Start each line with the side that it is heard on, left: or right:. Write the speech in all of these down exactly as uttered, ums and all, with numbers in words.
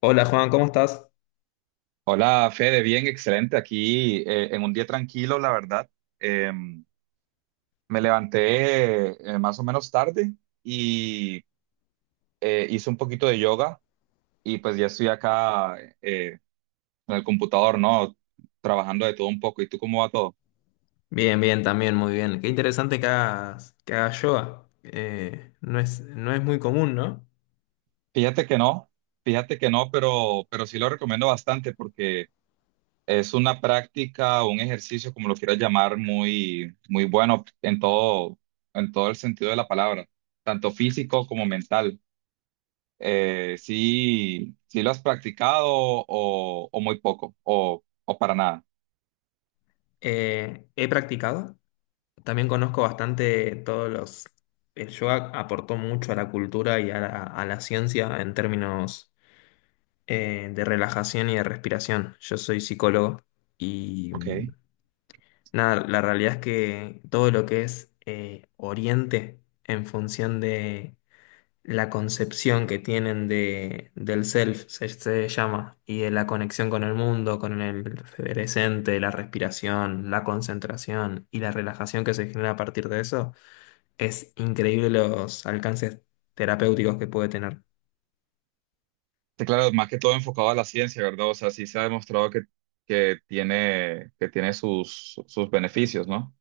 left: Hola Juan, ¿cómo estás?
right: Hola, Fede, bien, excelente. Aquí eh, en un día tranquilo, la verdad. Em, me levanté eh, más o menos tarde y eh, hice un poquito de yoga y pues ya estoy acá eh, en el computador, ¿no? Trabajando de todo un poco. ¿Y tú cómo va todo?
left: Bien, bien, también, muy bien. Qué interesante que hagas, que hagas yoga. Eh, no es, no es muy común, ¿no?
right: Fíjate que no, fíjate que no, pero, pero sí lo recomiendo bastante porque es una práctica, un ejercicio, como lo quieras llamar, muy, muy bueno en todo, en todo el sentido de la palabra, tanto físico como mental. eh, sí, sí lo has practicado o, o muy poco o, o para nada.
left: Eh, he practicado. También conozco bastante todos los... El yoga aportó mucho a la cultura y a la, a la ciencia en términos eh, de relajación y de respiración. Yo soy psicólogo y mm,
right: Ok.
left: nada, la realidad es que todo lo que es eh, Oriente en función de la concepción que tienen de, del self, se, se llama, y de la conexión con el mundo, con el presente, la respiración, la concentración y la relajación que se genera a partir de eso, es increíble los alcances terapéuticos que puede tener.
right: Sí, claro, más que todo enfocado a la ciencia, ¿verdad? O sea, sí se ha demostrado que, que tiene, que tiene sus, sus beneficios, ¿no?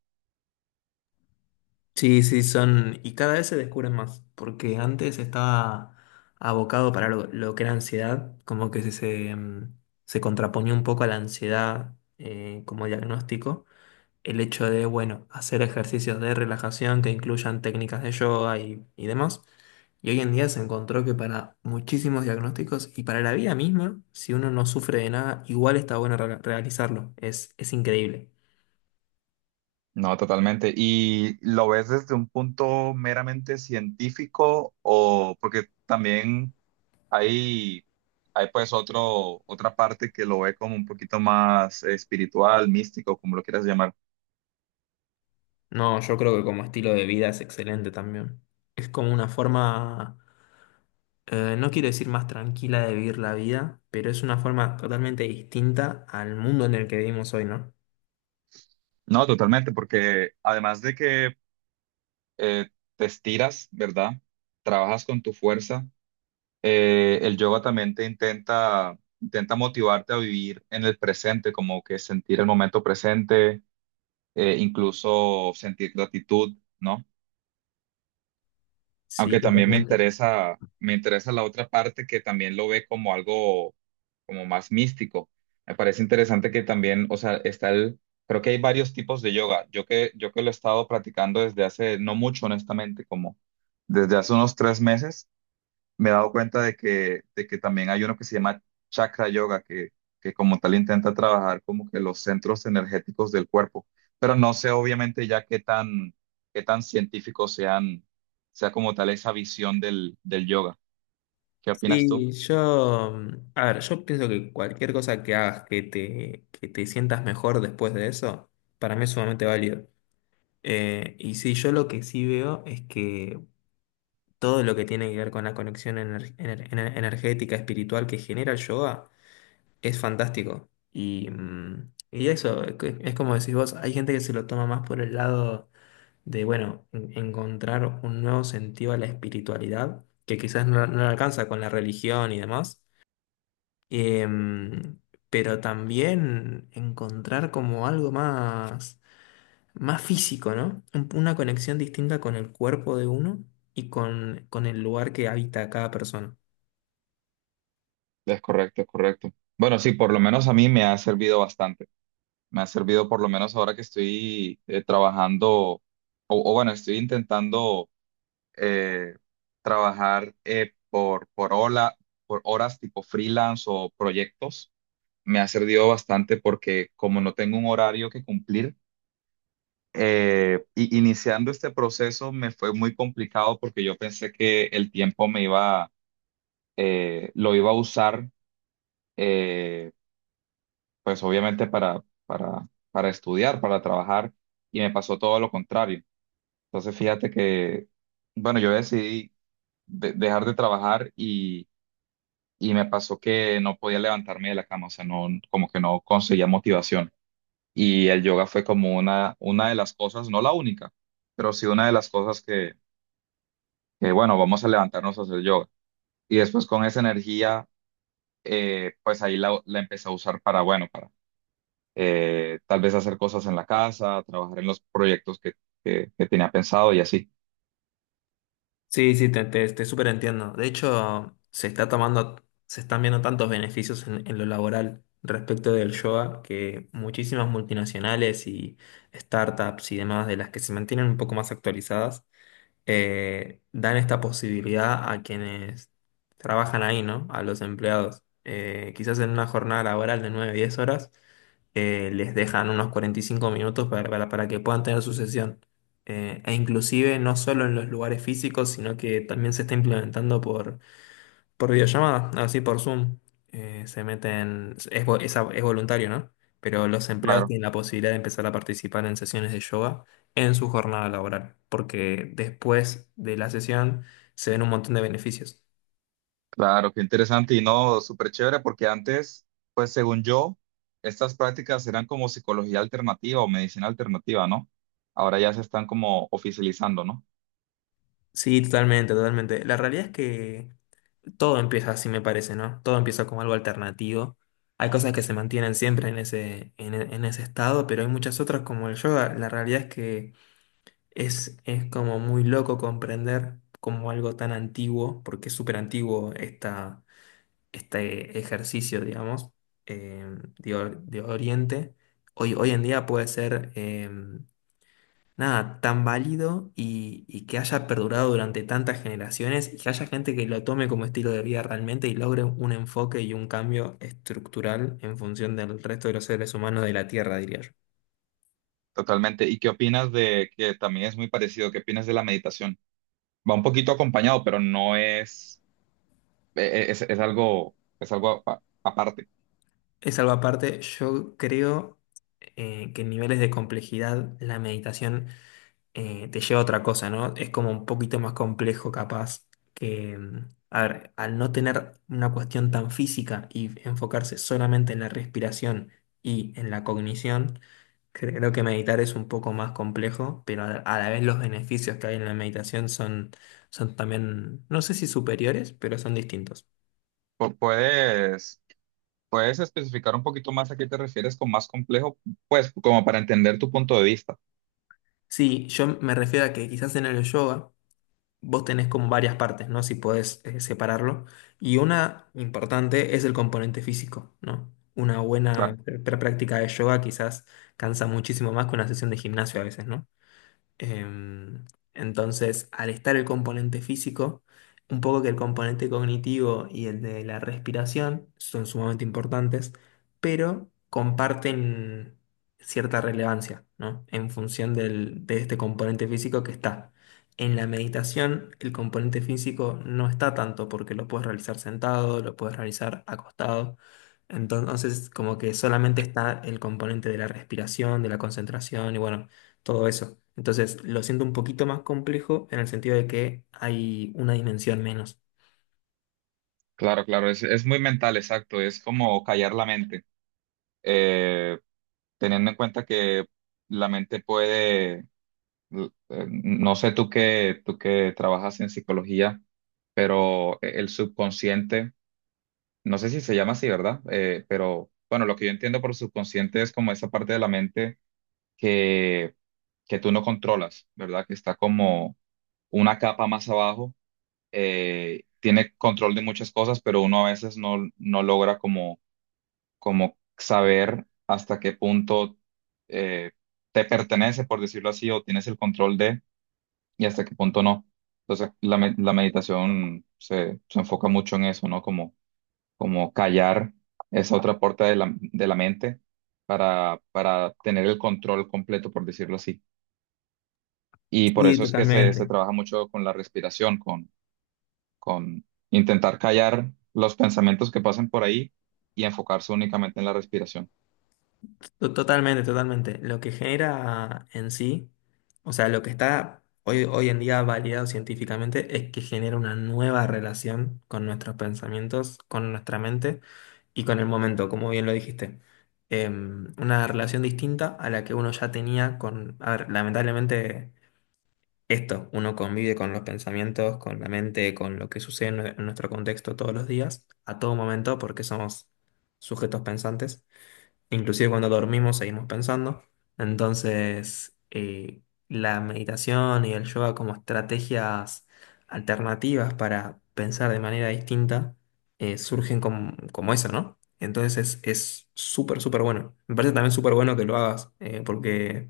left: Sí, sí, son, y cada vez se descubren más, porque antes estaba abocado para lo, lo que era ansiedad, como que se, se, mm, se contraponía un poco a la ansiedad eh, como diagnóstico. El hecho de, bueno, hacer ejercicios de relajación que incluyan técnicas de yoga y, y demás. Y hoy en día se encontró que para muchísimos diagnósticos y para la vida misma, si uno no sufre de nada, igual está bueno re- realizarlo. Es, es increíble.
right: No, totalmente. ¿Y lo ves desde un punto meramente científico o porque también hay, hay pues otro, otra parte que lo ve como un poquito más espiritual, místico, como lo quieras llamar?
left: No, yo creo que como estilo de vida es excelente también. Es como una forma, eh, no quiero decir más tranquila de vivir la vida, pero es una forma totalmente distinta al mundo en el que vivimos hoy, ¿no?
right: No, totalmente, porque además de que eh, te estiras, ¿verdad? Trabajas con tu fuerza, eh, el yoga también te intenta, intenta motivarte a vivir en el presente, como que sentir el momento presente, eh, incluso sentir gratitud, ¿no?
left: Sí,
right: Aunque también me
left: totalmente.
right: interesa, me interesa la otra parte que también lo ve como algo como más místico. Me parece interesante que también, o sea, está el, creo que hay varios tipos de yoga. Yo que, yo que lo he estado practicando desde hace no mucho, honestamente, como desde hace unos tres meses me he dado cuenta de que, de que también hay uno que se llama chakra yoga, que, que como tal intenta trabajar como que los centros energéticos del cuerpo, pero no sé obviamente ya qué tan, qué tan científico sean, sea como tal esa visión del, del yoga. ¿Qué opinas tú?
left: Sí, yo, mm, a ver, yo pienso que cualquier cosa que hagas que te, que te sientas mejor después de eso, para mí es sumamente válido. Eh, y sí, yo lo que sí veo es que todo lo que tiene que ver con la conexión ener- ener- ener- energética, espiritual que genera el yoga es fantástico. Y, mm, y eso, es que- es como decís vos, hay gente que se lo toma más por el lado de, bueno, en- encontrar un nuevo sentido a la espiritualidad, que quizás no, no alcanza con la religión y demás. Em, pero también encontrar como algo más, más físico, ¿no? Un- Una conexión distinta con el cuerpo de uno y con, con el lugar que habita cada persona.
right: Es correcto, es correcto. Bueno, sí, por lo menos a mí me ha servido bastante. Me ha servido por lo menos ahora que estoy eh, trabajando, o o bueno, estoy intentando eh, trabajar eh, por, por, hola- por horas tipo freelance o proyectos. Me ha servido bastante porque como no tengo un horario que cumplir, eh, y iniciando este proceso me fue muy complicado porque yo pensé que el tiempo me iba, eh, lo iba a usar, eh, pues obviamente para, para, para estudiar, para trabajar, y me pasó todo lo contrario. Entonces fíjate que, bueno, yo decidí de- dejar de trabajar y me pasó que no podía levantarme de la cama, o sea, no, como que no conseguía motivación. Y el yoga fue como una, una de las cosas, no la única, pero sí una de las cosas que, que, bueno, vamos a levantarnos a hacer yoga. Y después con esa energía, eh, pues ahí la, la empecé a usar para, bueno, para eh, tal vez hacer cosas en la casa, trabajar en los proyectos que, que, que tenía pensado y así.
left: Sí, sí, te, te, te súper entiendo. De hecho, se está tomando, se están viendo tantos beneficios en, en lo laboral respecto del yoga que muchísimas multinacionales y startups y demás de las que se mantienen un poco más actualizadas eh, dan esta posibilidad a quienes trabajan ahí, ¿no? A los empleados. Eh, quizás en una jornada laboral de nueve diez horas, eh, les dejan unos cuarenta y cinco minutos para, para, para que puedan tener su sesión. Eh, e inclusive no solo en los lugares físicos, sino que también se está implementando por videollamada, así por Zoom, eh, se meten, es, vo- es, a- es voluntario, ¿no? Pero los empleados
right: Claro.
left: tienen la posibilidad de empezar a participar en sesiones de yoga en su jornada laboral, porque después de la sesión se ven un montón de beneficios.
right: Claro, qué interesante y no, súper chévere, porque antes, pues según yo, estas prácticas eran como psicología alternativa o medicina alternativa, ¿no? Ahora ya se están como oficializando, ¿no?
left: Sí, totalmente, totalmente. La realidad es que todo empieza así, me parece, ¿no? Todo empieza como algo alternativo. Hay cosas que se mantienen siempre en ese, en, e- en ese estado, pero hay muchas otras como el yoga. La realidad es que... Es, es como muy loco comprender como algo tan antiguo, porque es súper antiguo esta, este ejercicio, digamos, eh, de, or- de Oriente. Hoy, hoy en día puede ser eh, nada tan válido y, y que haya perdurado durante tantas generaciones y que haya gente que lo tome como estilo de vida realmente y logre un enfoque y un cambio estructural en función del resto de los seres humanos de la Tierra, diría yo.
right: Totalmente. ¿Y qué opinas de que también es muy parecido? ¿Qué opinas de la meditación? Va un poquito acompañado, pero no es, e- e- es, es algo, es algo apa- aparte.
left: Es algo aparte, yo creo eh, que en niveles de complejidad la meditación eh, te lleva a otra cosa, ¿no? Es como un poquito más complejo capaz que, mm, a ver, al no tener una cuestión tan física y enfocarse solamente en la respiración y en la cognición, creo que meditar es un poco más complejo, pero a a la vez los beneficios que hay en la meditación son, son también, no sé si superiores, pero son distintos.
right: Pu- Puedes, puedes especificar un poquito más a qué te refieres con más complejo, pues como para entender tu punto de vista.
left: Sí, yo me refiero a que quizás en el yoga, vos tenés como varias partes, ¿no? Si podés eh, separarlo. Y una importante es el componente físico, ¿no? Una buena
right: Claro.
left: pr- práctica de yoga quizás cansa muchísimo más que una sesión de gimnasio a veces, ¿no? Em, entonces, al estar el componente físico, un poco que el componente cognitivo y el de la respiración son sumamente importantes, pero comparten cierta relevancia, ¿no? En función del- de este componente físico que está. En la meditación, el componente físico no está tanto porque lo puedes realizar sentado, lo puedes realizar acostado. Entonces, como que solamente está el componente de la respiración, de la concentración y bueno todo eso. Entonces, lo siento un poquito más complejo en el sentido de que hay una dimensión menos.
right: Claro, claro, es, es muy mental, exacto, es como callar la mente, Eh, teniendo en cuenta que la mente puede, l- eh, no sé tú que, tú que trabajas en psicología, pero e, el subconsciente, no sé si se llama así, ¿verdad? Eh, pero bueno, lo que yo entiendo por subconsciente es como esa parte de la mente que, que tú no controlas, ¿verdad? Que está como una capa más abajo, eh, tiene control de muchas cosas, pero uno a veces no, no logra como como saber hasta qué punto eh, te pertenece, por decirlo así, o tienes el control de, y hasta qué punto no. Entonces, la, me- la meditación se, se enfoca mucho en eso, ¿no? Como, como callar esa otra puerta de la, de la mente para, para tener el control completo, por decirlo así. Y por
left: Sí,
right: eso es que se, se
left: totalmente.
right: trabaja mucho con la respiración, con, con intentar callar los pensamientos que pasen por ahí y enfocarse únicamente en la respiración.
left: To- Totalmente, totalmente. Lo que genera en sí, o sea, lo que está hoy, hoy en día validado científicamente es que genera una nueva relación con nuestros pensamientos, con nuestra mente y con el momento, como bien lo dijiste. Em, una relación distinta a la que uno ya tenía con, a ver, lamentablemente esto, uno convive con los pensamientos, con la mente, con lo que sucede en, nue- en nuestro contexto todos los días, a todo momento, porque somos sujetos pensantes. Inclusive cuando dormimos seguimos pensando. Entonces, eh, la meditación y el yoga como estrategias alternativas para pensar de manera distinta, eh, surgen como, como eso, ¿no? Entonces es es súper, súper bueno. Me parece también súper bueno que lo hagas, eh, porque...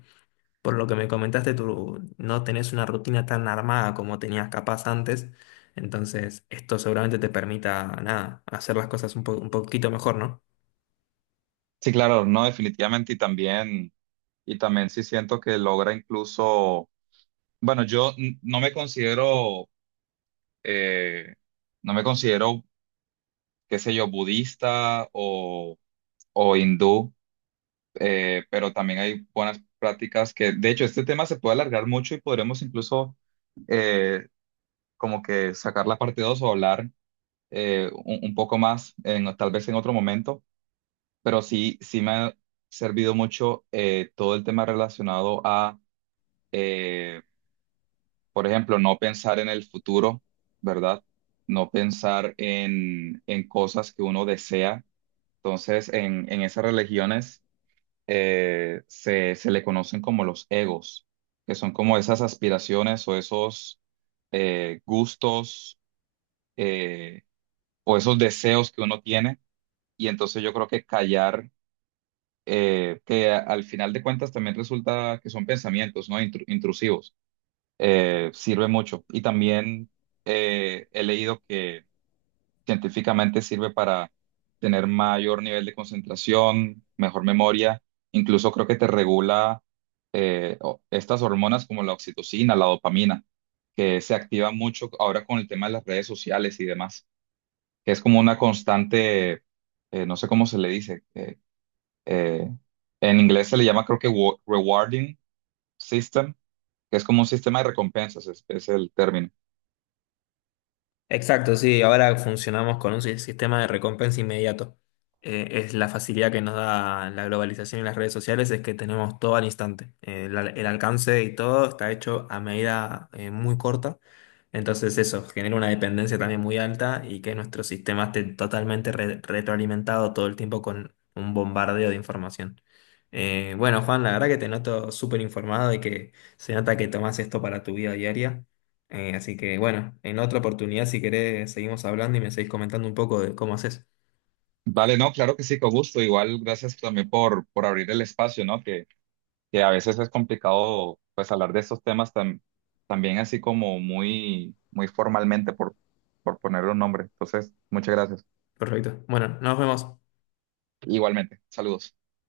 left: Por lo que me comentaste, tú no tenés una rutina tan armada como tenías capaz antes, entonces esto seguramente te permita, nada, hacer las cosas un po- un poquito mejor, ¿no?
right: Sí, claro, no, definitivamente y también, y también sí siento que logra incluso, bueno, yo n- no me considero, eh, no me considero, qué sé yo, budista o, o hindú, eh, pero también hay buenas prácticas que, de hecho, este tema se puede alargar mucho y podremos incluso eh, como que sacar la parte dos o hablar eh, un, un poco más, en, tal vez en otro momento, pero sí, sí me ha servido mucho eh, todo el tema relacionado a eh, por ejemplo, no pensar en el futuro, ¿verdad? No pensar en, en cosas que uno desea. Entonces, en, en esas religiones eh, se, se le conocen como los egos, que son como esas aspiraciones o esos eh, gustos eh, o esos deseos que uno tiene. Y entonces yo creo que callar, eh, que a- al final de cuentas también resulta que son pensamientos, ¿no? Intru- intrusivos, eh, sirve mucho. Y también eh, he leído que científicamente sirve para tener mayor nivel de concentración, mejor memoria, incluso creo que te regula eh, o- estas hormonas como la oxitocina, la dopamina, que se activa mucho ahora con el tema de las redes sociales y demás, que es como una constante, eh, no sé cómo se le dice, eh, eh, en inglés se le llama creo que wa- rewarding system, que es como un sistema de recompensas, es es el término.
left: Exacto, sí, ahora funcionamos con un si- sistema de recompensa inmediato. Eh, es la facilidad que nos da la globalización y las redes sociales, es que tenemos todo al instante. Eh, el, el alcance y todo está hecho a medida eh, muy corta. Entonces eso genera una dependencia también muy alta y que nuestro sistema esté totalmente re- retroalimentado todo el tiempo con un bombardeo de información. Eh, bueno, Juan, la verdad que te noto súper informado y que se nota que tomas esto para tu vida diaria. Eh, así que bueno, en otra oportunidad, si querés, seguimos hablando y me seguís comentando un poco de cómo haces.
right: Vale, no, claro que sí, con gusto. Igual, gracias también por, por abrir el espacio, ¿no? Que, que a veces es complicado, pues, hablar de estos temas tan, también así como muy, muy formalmente, por, por ponerle un nombre. Entonces, muchas gracias.
left: Perfecto. Bueno, nos vemos.
right: Igualmente, saludos.